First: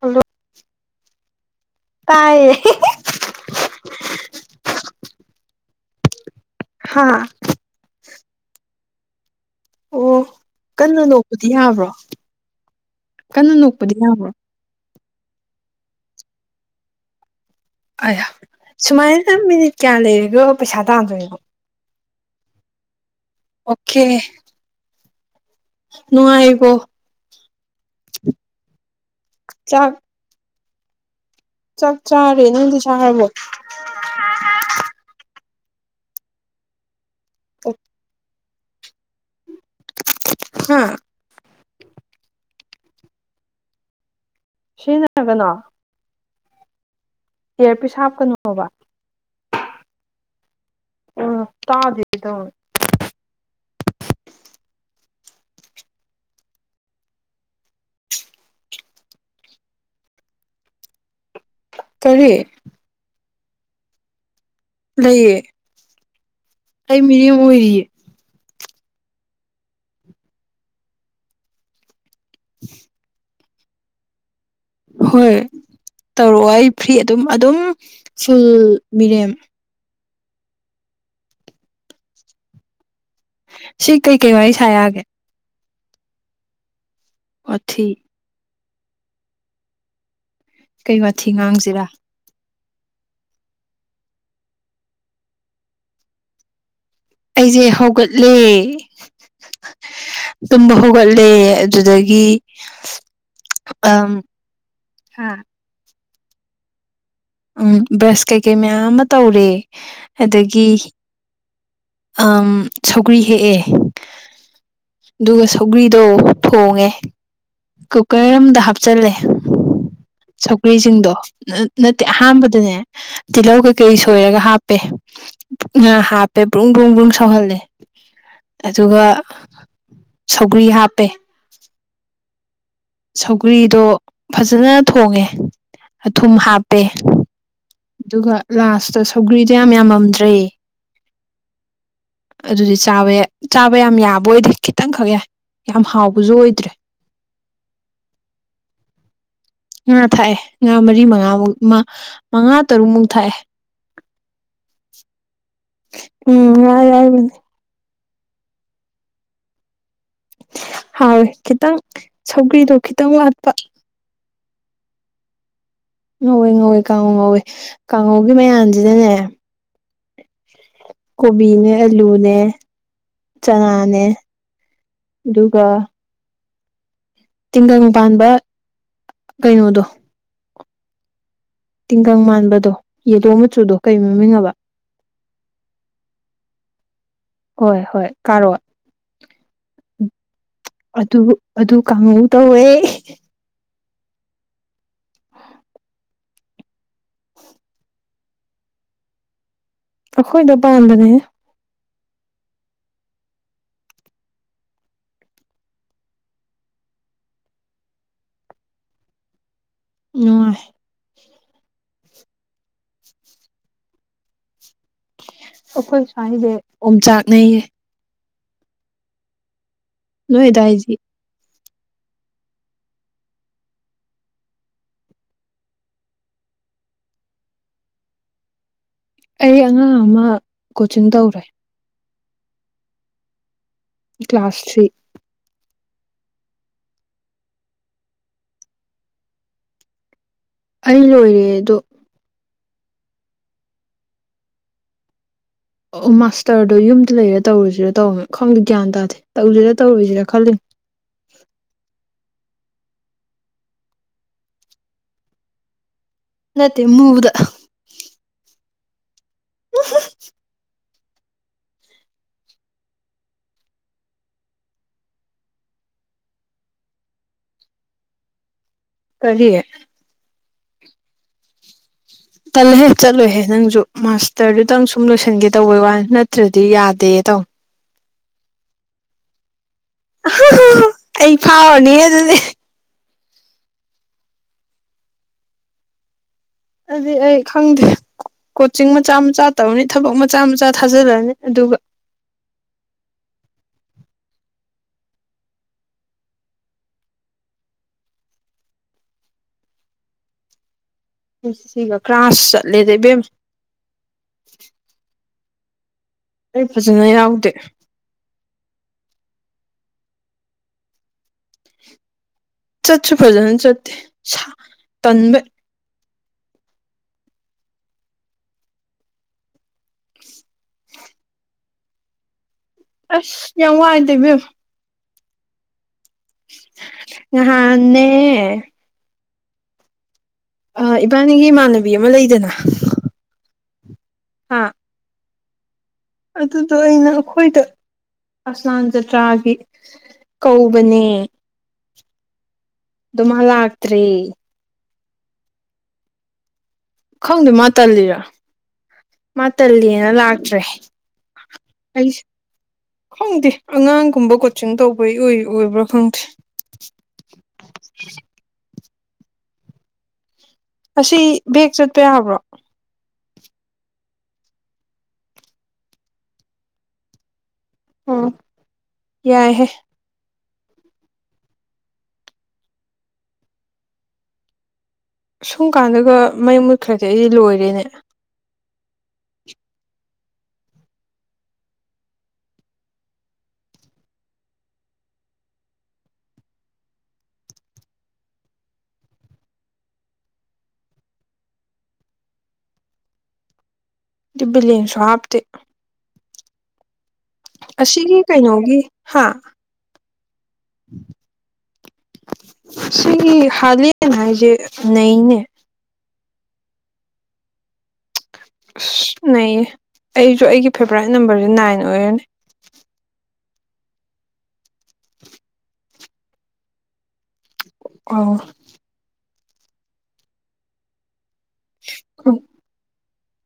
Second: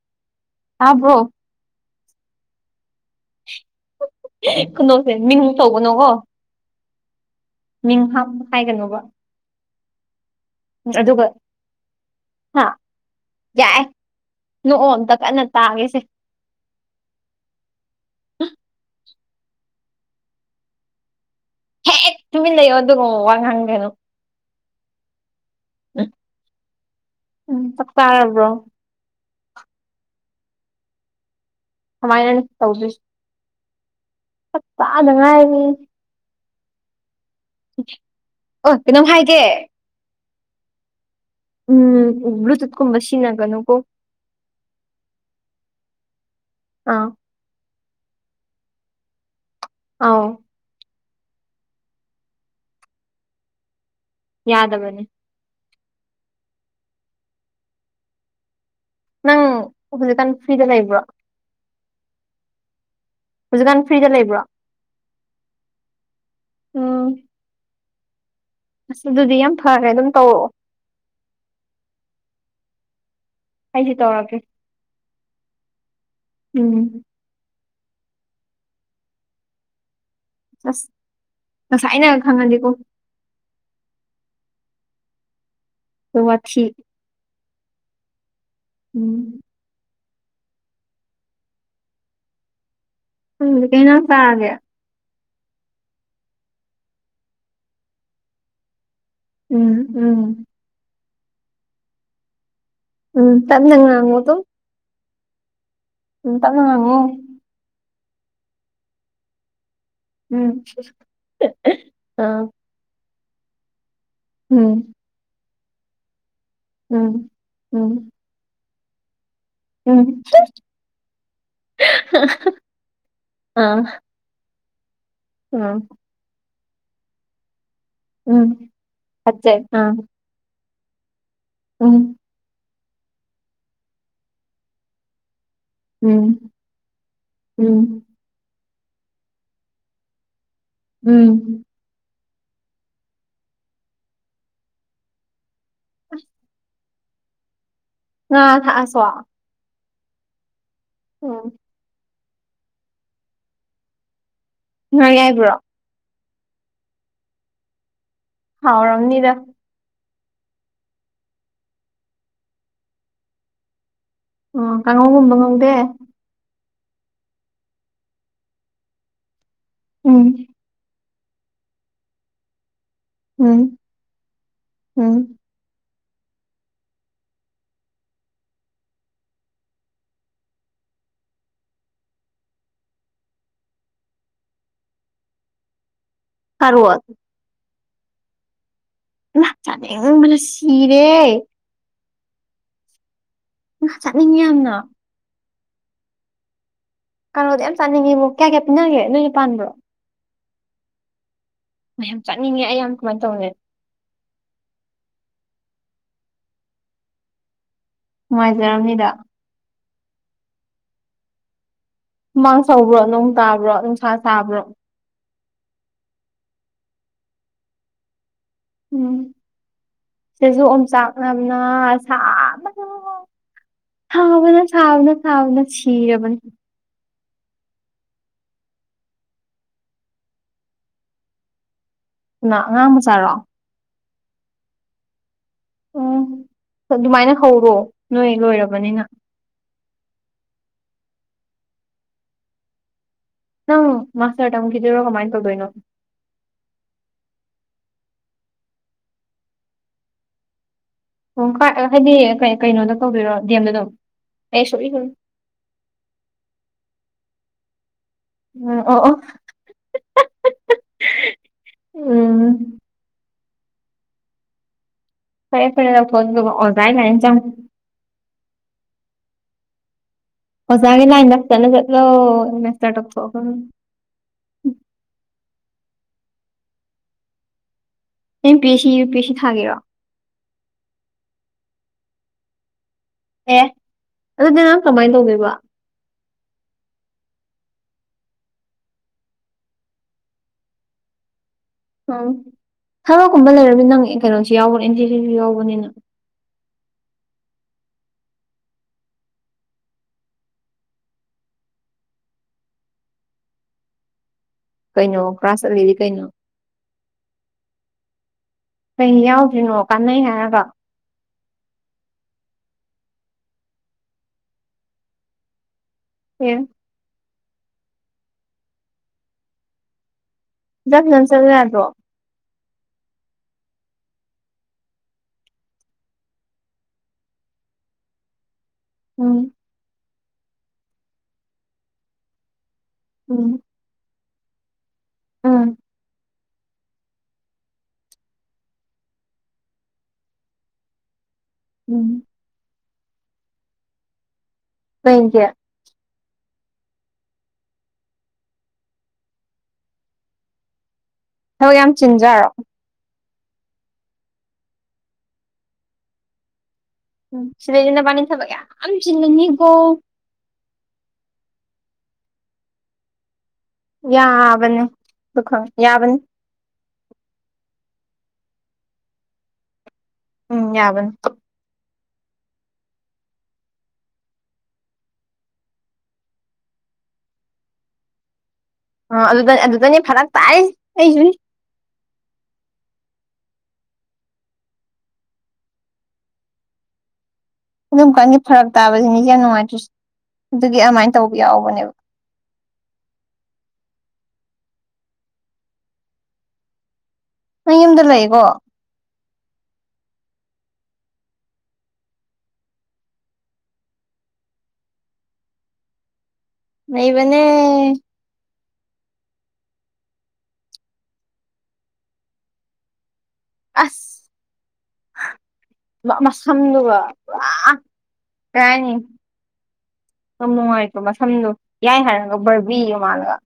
hello ꯑꯥꯕꯣ ꯇꯥꯏ ꯀꯩꯅꯣꯁꯦ ꯃꯤꯡ ꯇꯧꯕꯅꯣꯀꯣ ꯍꯥ ꯃꯤꯡ ꯍꯥꯝ ꯍꯥꯏꯒꯅꯣꯕ ꯑꯣ ꯀꯟꯅ ꯑꯗꯨꯒ ꯂꯧꯕꯗꯤ ꯌꯥꯕ꯭ꯔꯣ ꯍꯥ ꯀꯟꯅ ꯌꯥꯏ ꯅꯣꯛꯄꯗꯤ ꯌꯥꯕ꯭ꯔꯣ ꯅꯣꯛꯑꫭ ꯑꯝꯇꯪ ꯀꯟꯅ ꯇꯥꯒꯦꯁꯦ ꯑ ꯁꯨꯃꯥꯏꯅ ꯃꯤꯅꯤꯠ ꯀꯌꯥ ꯂꯩꯔꯒ ꯄꯩꯁꯥ ꯇꯥꯗꯣꯏꯅꯣ ꯍꯦꯛ ꯇꯨꯃꯤꯟ ꯂꯩꯌꯣ ꯑꯗꯨꯒ ꯋꯥ ꯍꯥꯡꯒꯅꯨ ꯑꯣꯀꯦ ꯅꯨꯡꯉꯥꯏꯔꯤꯕꯣ ꯎꯝ ꯆꯞ ꯇꯔꯕ꯭ꯔꯣ ꯆꯥꯡ ꯆꯥꯛ ꯀꯃꯥꯏꯅꯅꯣ ꯆꯥꯔꯦ ꯅꫭꯏꯗꯤ ꯆꯥꯔꯕꯣ ꯆꯥꯕꯗ ꯉꯥꯏꯔꯤ ꯑꯣ ꯀꯩꯅꯣꯝ ꯍꯥꯏꯒꯦ ꯍꯥꯥ ꯎꯝ ꯔꯨꯠ ꯀꯨꯝꯕ ꯁꯤꯖꯤꯟꯅꯒꯅꯣꯀꫭ ꯁꯔꯤꯅꯒꯅꯥ ꯑꯥ ꯀꯌꯔ ꯄꯤꯁ ꯍꯥꯞꯀꯅꯨꯕ ꯑꯥꯎ ꯑ ꯇꯥꯖꯗ ꯌꯥꯗꯕꯅꯦ ꯅꯪ ꯍꯧꯖꯤꯛꯀꯥꯟ ꯐ꯭ꯔꯤꯗ ꯂꯩꯕ꯭ꯔꯣ ꯀꯔꯤ ꯍꯧꯖꯤꯛꯀꯥꯟ ꯐ꯭ꯔꯤꯗ ꯂꯩꯕ꯭ꯔꯣ ꯂꯩꯌꯦ ꯑꯩ ꯎꯝ ꯃꯤꯅꯦꯝ ꯑꯣꯏꯔꯤꯌꯦ ꯑꯁ ꯑꯗꯨꯗꯤ ꯌꯥꯝ ꯐꯔ꯭ꯔꯦ ꯑꯗꯨꯝ ꯇꯧꯔꯛꯑꯣ [inaudible] ꯑꯩꯁꯨ ꯇꯉꯒ꯭ꯔꯦ ꯍꯣꯏ ꯇꯧꯔꯛꯑꯣ ꯑꯩ ꯎꯝ ꯐ꯭ꯔꯤ ꯑꯗꯨꯝ ꯑꯗꯨꯝ ꯁꯨꯜ ꯃꯔꯦꯝ ꯑꯁ ꯉꯁꯥꯏꯅ ꯈꯪꯍꯅꯤꯀꯣ ꯁꯤ ꯀꯩꯀꯩ ꯋꯥꯔꯤ ꯁꯥꯔꯛꯑꯒꯦ ꯇ ꯋꯥꯁꯤ ꯄꯊꯤ ꯎꯝ ꯀꯩ ꯋꯥꯊꯤ ꯉꯥꯡꯁꯤꯔꯥ ꯍ ꯀꯩꯅ ꯐꯒꯦ ꯑꯩꯁꯦ ꯍꯧꯒꯠꯂꯦ ꯎꯝ ꯎꯝ ꯒꯠꯂꯦ ꯑꯗꯨꯗꯒꯤ ꯎꯝ ꯇꯅꯉꯉꯣ ꯑꯗꯨ ꯍꯥꯥ ꯎꯇ ꯃꯥꯅꯦ ꯎꯝ ꯕ꯭ꯔꯁ ꯀꯩꯀꯩ ꯃꯌꯥꯝ ꯑꯃ ꯇꯧꯔꯦ ꯎꯝ ꯑꯗꯒꯤ ꯑ ꯑꯝ ꯁꯧꯒ꯭ꯔꯤ ꯍꯦꯛꯑꯦ ꯎꯝ ꯑꯗꯨꯒ ꯁꯧꯒ꯭ꯔꯤꯗꯣ ꯊꯣꯡꯉꯦ ꯎꯝ ꯎꯝ ꯀꯨꯀꯔ ꯑꯃꯝꯗ ꯍꯥꯞꯆꯤꯜꯂꯦ ꯎꯝ ꯁꯧꯀ꯭ꯔꯤꯁꯤꯡꯗꯣ ꯅꯠꯇꯦ ꯑꯍꯥꯟꯕꯗꯅꯦ ꯇꯤꯜꯍꯧ ꯑ ꯀꯩꯀꯩ ꯁꯣꯏꯔꯒ ꯍꯥꯞꯄꯦ ꯎꯝ ꯍꯥꯞꯄꯦ ꯕ꯭ꯔꯨꯡ ꯕ꯭ꯔꯨꯡ ꯕ꯭ꯔꯨꯡ ꯁꯧꯍꯜꯂꯦ ꯎꯝ ꯑꯗꯨꯒ ꯐꯠꯖꯩ ꯑ ꯁꯧꯒ꯭ꯔꯤ ꯍꯥꯞꯄꯦ ꯎꯝ ꯁꯧꯒ꯭ꯔꯤꯗꯣ ꯐꯖꯅ ꯊꯣꯡꯉꯦ ꯑꯊꯨꯝ ꯎꯝ ꯍꯥꯞꯄꯦ ꯎꯝ ꯑꯗꯨꯒ ꯂꯥꯁꯇ ꯁꯧꯒ꯭ꯔꯤꯗꯣ ꯌꯥꯝ ꯌꯥꯝꯃꯝꯗ꯭ꯔꯦ ꯎꯝ ꯑꯗꯨꯗꯤ ꯆꯥꯕ ꯆꯥꯕ ꯌꯥꯝ ꯌꯥꯕ ꯑꯣꯏꯗꯦ ꯈꯤꯇꯪꯈꯛ ꯌꯥꯏ ꯌꯥꯝ ꯍꯥꯎꯕꯁꯨ ꯑꯣꯏꯗ꯭ꯔꯦ ꯑ ꯊꯁꯣ ꯉꯥ ꯊꯥꯛꯑꯦ ꯉꯥ ꯃꯔꯤ ꯃꯉꯥꯃꯨꯛ ꯃꯉꯥ ꯇꯔꯨꯛꯃꯨꯛ ꯊꯥꯛꯑꯦ ꯉꯪꯉꯥꯏꯕ꯭ꯔꯣ ꯎꯝ ꯍꯥꯏ ꯍꯥꯏꯗꯤ ꯍꯥꯎꯔꯝꯅꯤꯗ ꯍꯥꯎꯋꯦ ꯈꯤꯇꯪ ꯁꯧꯒ꯭ꯔꯤꯗꯣ ꯈꯤꯇꯪ ꯋꯥꯠꯄ ꯑꯣ ꯀꯥꯡꯉꯧꯒꯨꯝꯕ ꯉꯧꯗꯦ ꯉꯧꯋꯏ ꯉꯧꯋꯏ ꯀꯥꯡꯉꯧ ꯉꯧꯏꯤ ꯀꯥꯡꯉꯧꯒꯤ ꯃꯌꯥꯝꯁꯤꯅꯅꯦ ꯎꯝ ꯀꯣꯕꯤꯅꯦ ꯑꯂꯨꯅꯦ ꯎꯝ ꯆꯅꯥꯅꯦ ꯎꯝ ꯑꯗꯨꯒ ꯇꯤꯡꯒꯪ ꯄꯥꯟꯕ ꯀꯩꯅꯣꯗꯣ ꯇꯤꯡꯒꯪ ꯃꯥꯟꯕꯗꯣ ꯌꯦꯂꯣ ꯃꯆꯨꯗꯣ ꯀꯔꯤ ꯃꯃꯤꯡꯉꯕ [inaudible] ꯁꯔ ꯑꯗꯨ ꯍꯣꯏ ꯍꯣꯏ ꯀꯥꯔꯣꯏ ꯏꯃꯥ ꯆꯥꯅꯤꯡꯕꯅ ꯁꯤꯔꯦ ꯑꯗꯨ ꯑꯗꯨ ꯀꯥꯡꯉꯨ ꯇꯋ ꯑ ꯆꯠꯅꯤꯡꯉꯤ ꯌꯥꯝꯅ ꯀꯩꯅꯣꯗ ꯌꯥꯝ ꯆꯥꯅꯤꯡꯉꯤꯕ ꯀꯌꯥ ꯀꯌꯥ ꯄꯤꯅꯒꯦ ꯅꯣꯏꯅ ꯄꯥꯟꯕ꯭ꯔꯣ ꯍꯈꯣꯏꯗ ꯄꯥꯟꯕꯝꯕꯅꯦ ꯃꯌꯥꯝ ꯆꯠꯅꯤꯡꯉꯦ ꯑꯩꯌꯥꯝ ꯀꯃꯥꯏꯅ ꯇꯧꯅꯤ ꯅꯨꯡꯉꯥꯏꯖꯔꯝꯅꯤꯗ ꯅ ꯃꯥꯡ ꯁꯧꯕ꯭ꯔꯣ ꯅꯣꯡ ꯇꯥꯕ꯭ꯔꯣ ꯅꯨꯡꯁꯥ ꯁꯥꯥꯕ꯭ꯔꯣ ꯑꯩꯈꯣꯏ ꯁ꯭ꯋꯥꯏꯁꯦ ꯑꯣꯝꯆꯥꯛꯅꯩꯌꯦ ꯎꯝ ꯅꯣꯏ ꯁꯤꯁꯨ ꯑꯗꯥꯏꯗꯤ ꯑꯣꯝꯆꯥꯛ ꯅꯝꯅ ꯁꯥ ꯑꯃꯅ ꯊꯕꯅ ꯊꯥꯎꯅ ꯊꯕꯅ ꯁꯤꯔꯕꯅꯤ ꯑꯩ ꯑꯉꯥꯡ ꯑꯃ ꯀꯣꯆꯤꯡ ꯇꯧꯔꯦ ꯎꯅꯥ ꯑꯉꯥꯡ ꯑꯃ ꯆꯥꯔꯣ ꯀ꯭ꯂꯥꯁꯥꯁ ꯊ꯭ꯔꯤ ꯎꯝ ꯑꯗꯨꯃꯥꯏꯅ ꯍꯧꯔꯣ ꯅꯣꯏ ꯂꯣꯏꯔꯕꯅꯤꯅ ꯑꯩ ꯂꯣꯏꯔꯦꯗꯣ ꯅ ꯃꯥꯁꯔ ꯇ ꯃꯨ ꯈꯈꯤꯗꯔ ꯀꯃꯥꯏꯅ ꯇꯧꯗꯣꯏꯅꯣ ꯑꯣ ꯑꯣ ꯃꯥꯁꯇꯔꯗꯣ ꯌꯨꯝꯗ ꯂꯩꯔꯦ ꯇꯧꯔꯨꯁꯤꯔ ꯇꯧꯅꯤ ꯈꯪꯗꯦ ꯒ꯭ꯌꯥꯟ ꯇꯥꯗꯦ ꯇꯧꯁꯤꯔ ꯇꯧꯔꯨꯁꯤꯔ ꯈꯜꯂꯤ ꯑꯣ ꯍꯥꯏꯗꯤ ꯀꯩꯅꯣꯗ ꯇꯧꯕꯤꯔꯣ ꯗꯦꯝꯗ ꯑꯗꯨꯝ ꯑꯩ ꯁꯣꯛꯏ ꯁ ꯅꯠꯇꯦ ꯃꯗ ꯎ ꯑꯣ ꯑꯣ [inaudible] ꯑ [unintelligible] [inaudible] ꯎꯝ ꯐꯔꯦ ꯐꯔꯦ ꯂ ꯐ ꯑꯣꯒꯥꯏ ꯀ ꯏꯟ ꯆ ꯀꯔꯤꯦ ꯍꯒꯤ ꯂ ꯏꯟ ꯆ ꯆꯜꯂꯍꯦ ꯆꯠꯂꯣꯏꯍꯦ ꯅꯪꯁꯨ ꯃꯥꯁꯇꯔꯗꯨꯗꯪ ꯁꯨꯝ ꯂꯣꯏꯁꯤꯟꯒꯦ ꯇꯧꯋꯦ ꯋꯥ ꯅꯠꯇ꯭ꯔꯗꯤ ꯌꯥꯗꯦ ꯇꯧ M P S C U P S C ꯊꯥꯒꯦꯔꯣ ꯑꯩ ꯐꯥꯎꯔꯅꯤ ꯑꯗꯨꯗꯤ ꯑꯦ ꯑꯗꯨꯅꯦ ꯅꯍꯥꯟ ꯀꯃꯥꯏꯅ ꯇꯧꯅꯕ ꯑꯗꯨꯗꯤ ꯑꯩ ꯈꯪꯗꯦ ꯀꯣꯆꯤꯡ ꯃꯆꯥ ꯃꯆꯥ ꯇꯧꯔꯅꯤ ꯊꯕꯛ ꯃꯆꯥ ꯃꯆꯥ ꯊꯥꯖꯜꯂꯛꯑꯅꯤ ꯑꯗꯨꯒ ꯎꯝ ꯊꯕꯛꯀꯨꯝꯕ ꯂꯩꯔꯃꯤ ꯅꯪ ꯀꯩꯅꯣꯁꯨ ꯌꯥꯎꯕꯅꯤ ꯑꯦꯟꯇꯖꯤꯁꯨ ꯌꯥꯎꯕꯅꯤꯅ [unintelligible] [inaudible] ꯁꯤꯒ ꯀ꯭ꯔꯥꯁ ꯆꯠꯂꯦꯗ ꯏꯕꯦꯝ ꯀꯥꯁ ꯂꯩ ꯑꯩ ꯐꯖꯅ ꯌꯥꯎꯗꯦ ꯀꯩ ꯌꯥꯎꯗ꯭ꯔꯤꯅꯣ ꯀꯥꯟꯅꯩ ꯍꯥꯏꯔꯒ ꯆꯠꯁꯨ ꯐꯖꯅ ꯆꯠꯇꯦ ꯇꯟꯕ ꯎ ꯆꯅꯝ ꯆꯠꯂ ꯌꯥꯗ꯭ꯔꯣ ꯑꯁ ꯌꯥꯝ ꯋꯥꯏꯗꯕꯌꯦꯝ ꯍꯥ ꯅ [inaudible] ꯎꯝ [inaudible] ꯑ ꯏꯕꯥꯅꯤꯒꯤ ꯏꯃꯥꯟꯅꯕꯤ ꯑꯃ ꯂꯩꯗꯅ ꯍꯥꯥ [inaudible] ꯑꯝ ꯑꯗꯨꯗꯣ ꯑꯩꯅ ꯑꯩꯈꯣꯏꯗ ꯑꯁꯂꯥꯟ ꯖꯇ꯭ꯔꯥꯒꯤ ꯀꯧꯕꯅꯦ ꯎꯝ ꯑꯗꯨꯗꯨꯃꯂ ꯑꯥꯛꯇ꯭ꯔꯤ ꯍ ꯀꯦ [inaudible] ꯈꯪꯗꯦ ꯃꯥ ꯇꯜꯂꯤꯔꯣ ꯃꯥ ꯇꯜꯂꯤꯦꯅ ꯂꯥꯛꯇ꯭ꯔꯦ ꯍꯣꯏ ꯌꯥꯝ ꯑꯩꯁꯦ ꯆꯤꯟꯖꯥꯔꯣ ꯈꯪꯗꯦ ꯑꯉꯥꯡꯒꯨꯝꯕ ꯀꯣꯆꯤꯡ ꯇꯧꯕꯩꯏ ꯑꯣꯏꯕ꯭ꯔꯥ ꯈꯪꯗꯦ ꯎꯝ ꯁꯤꯦꯖꯤꯅ ꯄꯅꯤ ꯊꯕꯒꯦ ꯆꯅꯤꯒꯣ ꯑꯁꯤ ꯕꯦꯛ ꯆꯠꯄ ꯌꯥꯕ꯭ꯔꯣ ꯌꯥꯕꯅꯤꯗꯨ ꯌꯥꯕꯅꯤ ꯑꯣ ꯌꯥꯏꯍꯦ ꯎꯝ ꯌꯥꯕꯟ ꯁꯨꯝ ꯀꯥꯟꯗꯨꯒ ꯃꯩ ꯃꯨꯠꯈ꯭ꯔꯗꯤ ꯑꯩꯗꯤ ꯂꯣꯏꯔꯦꯅꯦ ꯑ ꯑꯗꯨꯗ ꯑꯗꯨꯗꯅꯦ ꯐꯔꯛ ꯇꯥꯛ ꯑꯩꯁꯨ ꯑꯗꯨꯝ ꯀꯥꯟꯒꯤꯦ ꯐꯔꯛ ꯇꯥꯕꯁꯤ ꯃꯤꯁꯦ ꯌꯥꯝ ꯅꯨꯡꯉꯥꯏꯇ꯭ꯔꯁꯤꯦ ꯑꯗꯨꯒꯤ ꯑꯗꯨꯃꯥꯏꯅ ꯇꯧꯕ ꯌꯥꯎꯕꯅꯦꯕ ꯗꯤꯕꯂꯤꯟ ꯁꯣꯞꯇ ꯅꯪ ꯌꯨꯝꯗ ꯑꯁꯤꯒꯤ ꯂꯩꯀꯣ ꯀꯩꯅꯣꯒꯤ ꯍꯥ ꯁꯤ ꯍꯂꯅꯖꯦ ꯅꯩꯅꯅꯦ ꯅ ꯃ [inaudible] ꯑꯁ ꯅꯌꯦ ꯑꯩꯁꯨ ꯑꯩꯒꯤ ꯐꯦꯚꯣꯔꯥꯏꯠ ꯅꯝꯕꯔꯁꯦ ꯅꯥꯏꯟ ꯑꯣꯏꯔꯅꯤ ꯑꯁ ꯃꯁꯝꯗꯨꯒ ꯑꯧ ꯔꯅꯤ ꯀꯃꯁ ꯁꯝꯅꯨ ꯌꯥꯏ ꯍꯥꯏꯔꯒ ꯕꯔꯕꯤꯒ ꯃꯥꯂꯒ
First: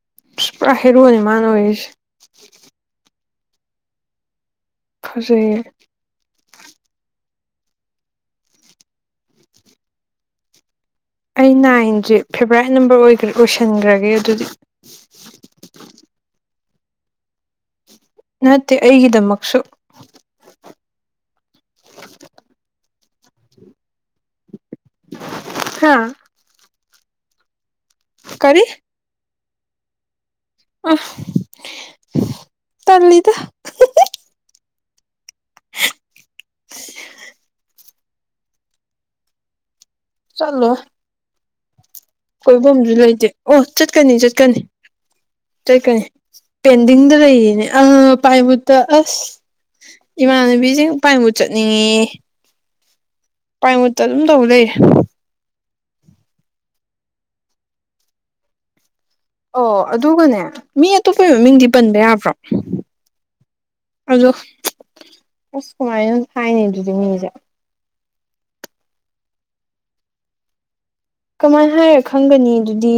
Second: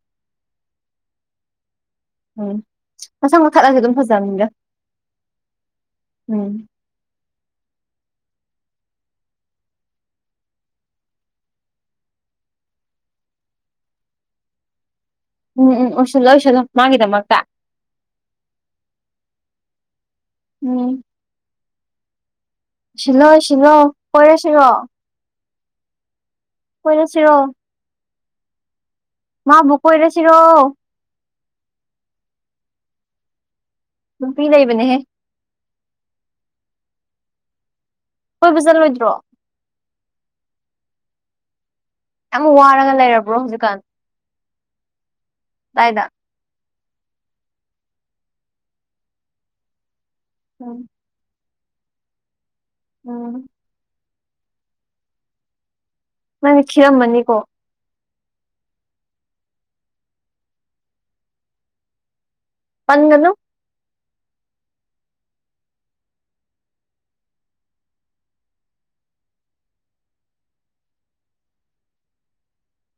ꯄꯨꯔꯥ ꯍꯩꯔꯨꯑꯅꯤ ꯃꯥꯅ ꯑꯣꯏꯔꯤꯁꯦ ꯎꯝ ꯃꯁꯪ ꯃꯈꯥꯠꯂꯁꯨꯦ ꯑꯗꯨꯝ ꯐꯖꯕꯅꯤꯒ ꯐꯁ ꯑꯩ ꯅꯥꯏꯟꯁꯦ ꯐꯦꯚꯣꯔꯥꯏꯠ ꯅꯝꯕꯔ ꯑꯣꯏ ꯑꯣꯏꯁꯟꯈ꯭ꯔꯒꯦ ꯑꯗꯨꯗꯤ ꯎꯝ ꯎꯝ ꯑꯣꯏꯁꯤꯜꯂꯣ ꯑꯣꯏꯁꯤꯜꯂꯣ ꯃꯥꯒꯤꯗꯃꯛꯇ ꯅꯠꯇꯦ ꯑꯩꯒꯤꯗꯃꯛꯁꯨ ꯎꯝ [unintelligible] ꯁꯤꯂꯣ ꯁꯤꯂꯣ ꯄꯦ ꯁꯤꯂꯣ ꯍꯥꯥ ꯍꯣꯏꯅꯁꯤꯔꯣ ꯀꯔꯤ ꯃꯥ ꯀꯔꯁꯤ ꯔꯣ ꯑ ꯇꯜꯂꯤꯗ ꯅꯨꯄꯤ ꯂꯩꯕꯅꯦꯍꯦ ꯀꯣꯏꯕ ꯆꯠꯂꯣꯏꯗ꯭ꯔꯣ ꯆꯂꯣ ꯌꯥꯝ ꯀꯣꯏꯕꯁꯨ ꯋꯥꯔꯒ ꯂꯩꯇꯦ ꯂꯩꯔꯕ꯭ꯔꯣ ꯑꯣ ꯍꯧꯖꯤꯛꯀꯥꯟ ꯆꯠꯀꯅꯤ ꯆꯠꯀꯅꯤ ꯆꯩꯀꯅꯤ ꯑꯗꯥꯏꯗ ꯄꯦꯟꯗꯤꯡꯗ ꯂꯩꯌꯦꯅꯦ ꯑꯥ ꯄꯥꯏꯃꯨꯠꯇ ꯑꯁ ꯎꯝ ꯏꯃꯥꯟꯅꯕꯤꯁꯤꯡ ꯄꯥꯏꯕꯨꯠ ꯆꯠꯅꯤꯡꯉ ꯎꯝ ꯄꯥꯏꯃꯨꯠꯇ ꯑꯗꯨꯝ ꯇꯧꯕ ꯂꯩ ꯅꯪꯅ ꯈꯦꯔꯝꯃꯅꯤꯀꯣ ꯑꯣ ꯑꯗꯨꯒꯅꯦ ꯃꯤ ꯑꯇꯣꯞꯄ ꯃꯃꯤꯡꯗꯤ ꯄꯟꯕ ꯌꯥꯕ꯭ꯔꯣ ꯄꯪꯒꯅ ꯑꯗꯣ ꯑꯁ ꯀꯃꯥꯏꯅ ꯍꯥꯏꯅꯤ ꯑꯗꯨꯗꯤ ꯃꯤꯁꯦ ꯀꯃꯥꯏꯅ ꯍꯥꯏꯔ ꯈꯪꯒꯅꯤ ꯑꯗꯨꯗꯤ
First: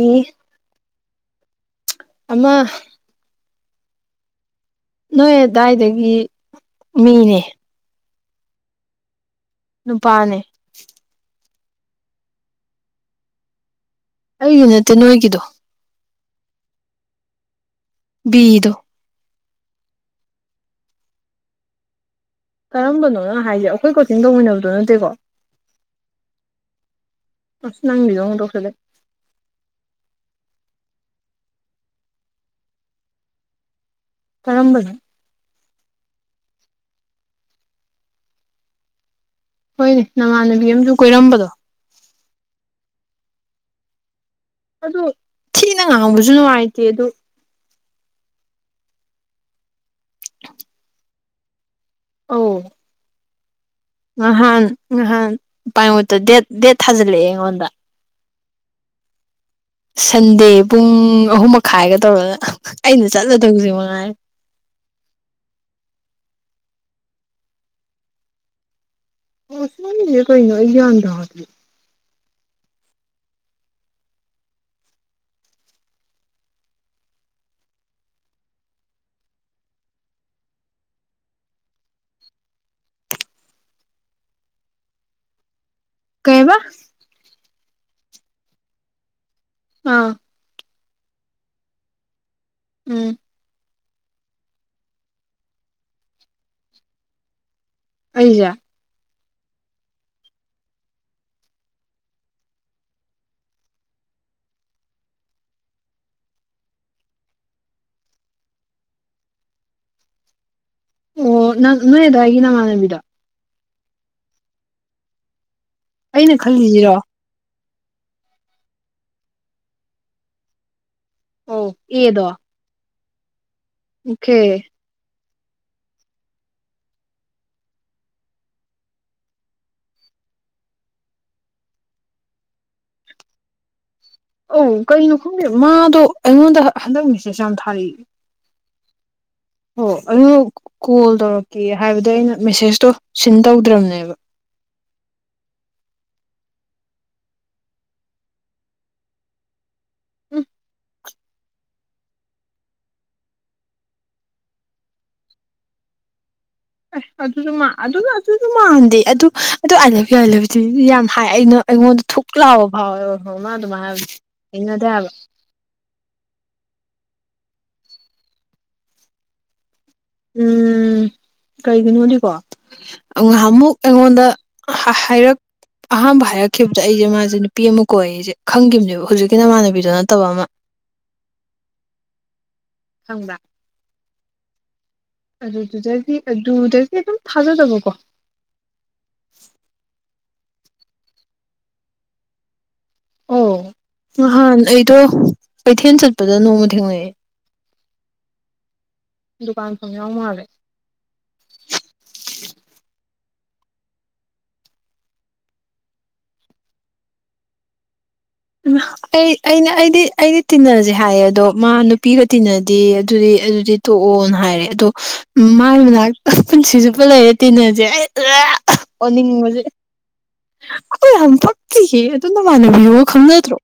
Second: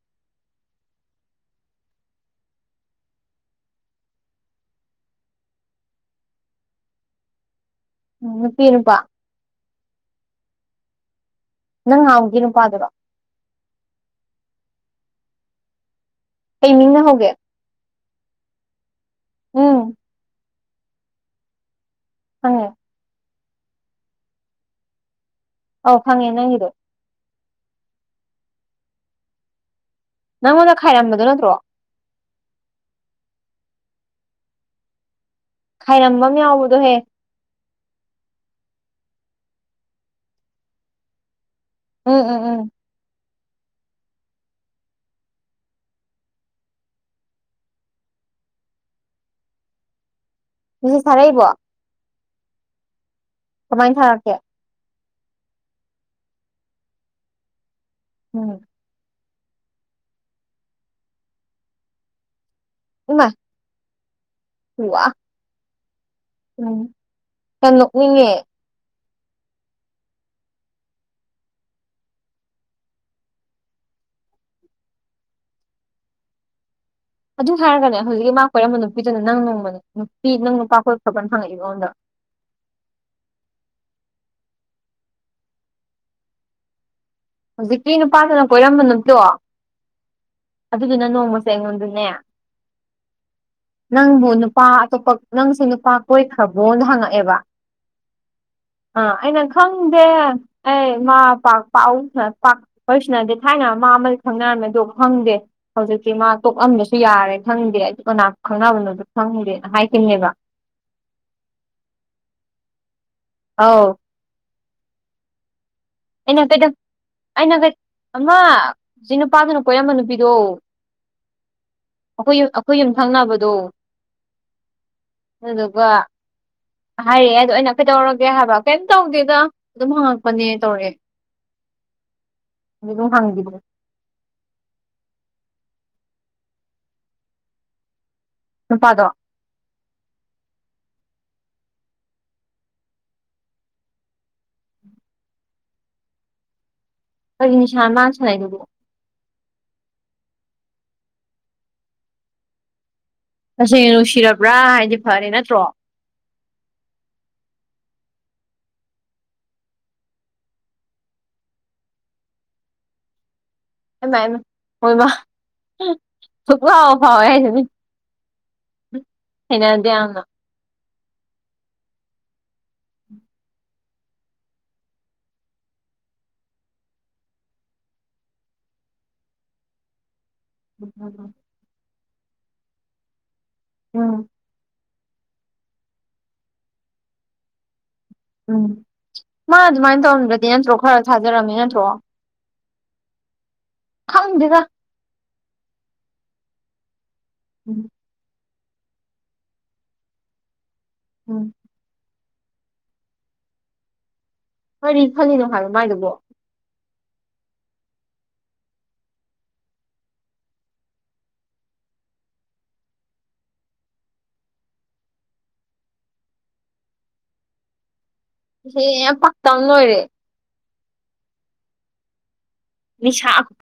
ꯑꯃ ꯅꯣꯏ ꯑꯗꯨꯗꯥꯋꯥꯏꯗꯒꯤ ꯃꯤꯅꯦ ꯎ ꯅꯨꯄꯤꯤ ꯅꯨꯨꯄꯥ ꯅꯨꯄꯥꯅꯦ ꯅꯪ ꯉꯥꯎꯒꯤ ꯅꯨꯄꯥꯗꯨꯔ ꯑꯩ ꯌꯨꯅꯦꯠꯇꯦ ꯅꯣꯏꯒꯤꯗꯣ ꯑꯩꯩꯃꯤꯅ ꯍꯧꯒꯦ ꯕꯤꯗꯣ ꯎꯝ ꯈꯪꯉꯦ ꯀꯔꯝꯕꯅꯣꯅꯪ ꯍꯥꯏꯁꯦ ꯑꯩꯈꯣꯏ ꯀꯣꯆꯤꯡ ꯇꯧꯃꯤꯟꯅꯕꯗꯨꯣ ꯅꯠꯇꯦꯀꯣ ꯑꯥꯎ ꯐꯪꯉꯦ ꯅꯪꯉꯗꯦ ꯑ ꯅꯪꯕꯤ ꯑ ꯇꯦꯁꯤꯜꯂꯛꯑꯥ ꯅꯪꯉꯣꯟꯗ ꯈꯥꯏꯔꯝꯕꯗꯨ ꯅꯠꯇ꯭ꯔꯣ ꯀꯔꯝꯕꯅꯑꯣ ꯈꯥꯏꯔꯝꯕ ꯑꯃ ꯌꯥꯎꯕꯗꯣꯍꯦ ꯍꯣꯏꯅꯦ ꯅꯃꯥꯟꯅꯕꯤ ꯑꯃꯁꯨ ꯀꯣꯏꯔꯝꯕꯗꯣ ꯎꯝ ꯎꯝ ꯎꯝ ꯑꯗꯨ ꯊꯤꯅ ꯉꯥꯡꯕꯁꯨ ꯅꯨꯡꯉꯥꯏꯇꯦ ꯑꯗꯨ ꯁꯤ ꯊꯔꯛꯏꯕꯣ ꯑꯎ ꯀꯃꯥꯏꯅ ꯊꯥꯔꯛꯀꯦ ꯉꯍꯥꯟ ꯄꯥꯏꯉꯨꯠꯇ ꯗꯦꯠ ꯗꯦꯠ ꯊꯥꯖꯤꯜꯂꯛꯑꯦ ꯑꯩꯉꯣꯟꯗ ꯎꯝ ꯁꯟꯗꯦ ꯄꯨꯡ ꯑꯍꯨꯝ ꯃꯈꯥꯏꯒ ꯇꯧꯔꯅ ꯑꯩꯅ ꯆꯠꯂꯗꯧꯁ ꯃꯉꯥꯏ ꯋꯥꯍꯥ ꯌꯥꯝ ꯅꯣꯛꯅꯤꯡꯉꯦ ꯑꯣ ꯁꯤꯖꯦ ꯀꯩꯅꯣ ꯑꯩ ꯒꯌ꯭ꯥꯟ ꯇꯥꯗꯦ ꯑꯗꯨ ꯍꯥꯏꯔꯒꯅꯦ ꯍꯧꯖꯤꯛ ꯃꯥ ꯀꯣꯏꯔꯝꯕ ꯅꯨꯄꯤꯗꯨꯅ ꯅꯪ ꯒꯨꯕꯅꯦ ꯅꯨꯄꯤ ꯅꯪ ꯅꯨꯄꯥ ꯀꯣꯏꯕ ꯈꯣꯠꯄꯥꯅ ꯍꯪꯉꯛꯏꯕ ꯑꯩꯉꯣꯟꯗꯥ [inaudible] [inaudible] ꯀꯩꯍꯥꯏꯕ ꯍꯧꯖꯤꯛꯀꯤ ꯅꯨꯄꯥꯗꯨꯅ ꯀꯣꯏꯔꯝꯕ ꯅꯠꯇꯣ ꯑꯥ ꯑꯗꯨꯒꯤꯅ ꯅꯣꯡꯃꯁꯦ ꯑꯩꯉꯣꯟꯗꯅꯦ ꯎꯝ ꯅꯪꯕꯨ ꯅꯨꯄꯥ ꯑꯇꯣꯞꯄ ꯅꯪꯁꯨ ꯅꯨꯄꯥ ꯀꯣꯏꯈ꯭ꯔꯕ꯭ꯔꯣꯅ ꯍꯪꯉꯛꯑꯦꯕ ꯑꯩꯁꯦ ꯑ ꯑꯩꯅ ꯈꯪꯗꯦ ꯑꯩ ꯃꯥ ꯄꯥꯛ ꯄꯥꯎ ꯄꯥꯛꯄꯁꯤꯅꯗꯤ ꯊꯥꯏꯅ ꯃꯥ ꯑꯃꯗꯣ ꯈꯪꯅꯔꯝꯃꯦꯗꯣ ꯈꯪꯗꯦ ꯍꯧꯖꯤꯛꯇꯤ ꯃꯥ ꯇꯣꯛꯂꯝꯕꯁꯨ ꯌꯥꯔꯦ ꯈꯪꯗꯦ ꯑꯩꯗꯤ ꯀꯅꯥ ꯈꯪꯅꯕꯅꯣꯁꯨ ꯈꯪꯗꯦꯅ ꯍꯥꯏꯈꯤ ꯉꯦꯕ ꯑꯣ ꯅꯡ ꯅꯣꯏ ꯑꯗꯥꯏꯒꯤ ꯅꯃꯥꯟꯅꯕꯤꯗꯣ ꯑꯥꯎ ꯑꯩꯅ ꯀꯩꯗꯧ ꯑꯩꯅ ꯀꯩ ꯑꯃ ꯁꯤ ꯅꯨꯄꯥꯗꯨꯅ ꯀꯣꯏꯔꯝꯕ ꯅꯨꯄꯤꯗꯣ ꯑꯧ ꯑꯈꯣꯏꯒꯤ ꯑꯈꯣꯏꯒꯤ ꯌꯨꯝꯊꯪꯅꯕꯗꯣ ꯑꯣꯈꯦ ꯃꯣꯏꯗꯨꯀꯣ ꯍꯥꯏꯔꯛꯑꯦ ꯑꯩꯗꯤ ꯑꯩꯅ ꯀꯩꯗꯧꯔꯒꯦ ꯍꯥꯏꯕ ꯀꯩꯝ ꯇꯧꯗꯦꯗ ꯑꯗꯨꯝ ꯍꯪꯉꯛꯄꯅꯦ ꯇꯧꯔꯛꯑꯦ ꯀꯔꯤꯅꯣ ꯍꯪꯒꯤꯕꯅꯦ ꯑꯧ ꯀꯩꯅꯣ ꯈꯪꯗꯦ ꯃꯥꯗꯣ ꯑꯩꯉꯣꯟꯗ ꯍꯟꯗꯛ ꯃꯤꯁꯦꯁ ꯌꯥꯝ ꯊꯥꯔꯛꯏ ꯅꯨꯄꯥꯗꯣ ꯍꯣꯏ ꯑꯗꯨ ꯀꯣꯜ ꯇꯧꯔꯛꯀꯦ ꯍꯥꯏꯕꯗꯣ ꯑꯩꯅ ꯃꯦꯁꯦꯖꯇꯣ ꯁꯤꯟ ꯇꯧꯗ꯭ꯔꯕꯅꯦꯕ ꯀꯩꯅꯤꯁꯅꯣ ꯃꯥ ꯁꯅꯩꯗꯨꯕꯨ ꯎꯝ ꯇꯁꯦꯡꯅ ꯅꯨꯡꯁꯤꯔꯕ꯭ꯔꯥ ꯍꯥꯏꯗꯤ ꯐꯔꯦ ꯅꯠꯇ꯭ꯔꯣ ꯑꯦ ꯑꯗꯨꯁꯨ ꯃꯥ ꯑꯗꯨ ꯑꯗꯨꯁꯨ ꯃꯥꯟꯗꯦ ꯑꯗꯨ ꯑꯗꯨ ꯑꯥꯏꯂꯞ ꯌꯨ ꯑꯥꯏꯂꯞ ꯌꯨ ꯌꯥꯝ ꯍꯥꯏ ꯑꯩꯅ ꯑꯩꯉꯣꯟꯗ ꯊꯨꯛ ꯂꯥꯎꯕ ꯐꯥꯎꯋꯦ ꯑꯣꯏ ꯃꯥ ꯑꯗꯨꯃꯥꯏ ꯍꯥꯏꯕꯗꯤ ꯊꯦꯡꯅꯗꯦ ꯍꯥꯏꯕ ꯁꯛ ꯄꯨꯔꯥ ꯐꯥꯎꯋꯦ ꯍꯥꯏꯁꯤꯅꯤ ꯍꯩꯅꯗꯦ ꯌꯥꯝꯅ ꯀꯔꯤꯒꯤꯅꯣꯗꯤꯀꯣ ꯉꯥꯏꯍꯥꯛ ꯑꯃꯨꯛ ꯑꯩꯉꯣꯟꯗ ꯍꯥꯏꯔꯛ ꯑꯍꯥꯟꯕ ꯍꯥꯏꯔꯛꯈꯤꯕꯗ ꯑꯩꯁꯦ ꯃꯥꯁꯦ ꯅꯨꯄꯤ ꯑꯃ ꯀꯣꯏ ꯑꯦꯁꯦ ꯈꯪꯈꯤꯕꯅꯦꯕ ꯍꯧꯖꯤꯛꯀꯤ ꯅꯃꯥꯟꯅꯕꯤꯗꯣ ꯅꯠꯇꯕ ꯑꯃ ꯎꯝ ꯈꯪꯕꯔꯥ ꯎꯝ ꯑꯗꯨꯗꯨꯗꯒꯤ ꯑꯗꯨꯗꯒꯤ ꯑꯗꯨꯝ ꯊꯥꯖꯗꯕꯀꯣ ꯎꯝ ꯃꯥ ꯑꯗꯨꯃꯥꯏꯅ ꯇꯧꯔꯝꯗ꯭ꯔꯗꯤ ꯅꯠꯇ꯭ꯔꯣ ꯈꯔ ꯊꯥꯖꯔꯝꯃꯦ ꯅꯠꯇ꯭ꯔꯣ ꯑꯣ ꯈꯪꯗꯦꯗ ꯅꯍꯥꯟ ꯑꯩꯗꯣ ꯀꯩꯊꯦꯜ ꯆꯠꯄꯗ ꯅꯣꯡꯃ ꯊꯦꯡꯅꯩꯑꯦ ꯎꯝ ꯗꯨꯀꯥꯟ ꯐꯝꯕ ꯌꯥꯎꯕ ꯃꯥꯜꯂꯦ ꯎꯝ [inaudible] ꯀꯔꯤ ꯈꯪꯗꯦꯍꯥꯏꯕ ꯃꯒꯤꯗꯨꯅꯤ ꯍꯥꯏꯕꯣ ꯃꯥꯏꯗꯨꯕꯣ ꯎ ꯑꯩ ꯑꯩꯅ ꯑꯩꯗꯤ ꯑꯩꯗꯤ ꯇꯤꯟꯅꯔꯁꯦ ꯍꯥꯏꯌꯦ ꯑꯗꯣ ꯃꯥ ꯅꯨꯄꯤꯒ ꯇꯤꯟꯅꯗꯦ ꯑꯗꯨꯗꯤ ꯑꯗꯨꯗꯤ ꯇꯣꯛꯑꯣꯅ ꯍꯥꯏꯔꯦ ꯑꯗꯣ ꯃꯥꯒꯤ ꯃꯅꯥꯛꯇ ꯄꯨꯟꯁꯤ ꯆꯨꯞꯄ ꯂꯩꯔꯦ ꯇꯤꯟꯅꯁꯦ ꯑꯩ ꯍꯦ ꯌꯥꯝ ꯄꯛꯇꯅꯕꯥꯅꯥ ꯂꯣꯏꯔꯦ ꯑꯩ ꯌꯥꯝ ꯄꯛꯇꯤꯌꯦ ꯑꯗꯨ ꯅꯥꯃꯥꯟꯅꯕꯤ ꯍꯣꯏ ꯅꯤꯁꯥ ꯈꯪꯅꯗꯔꯣ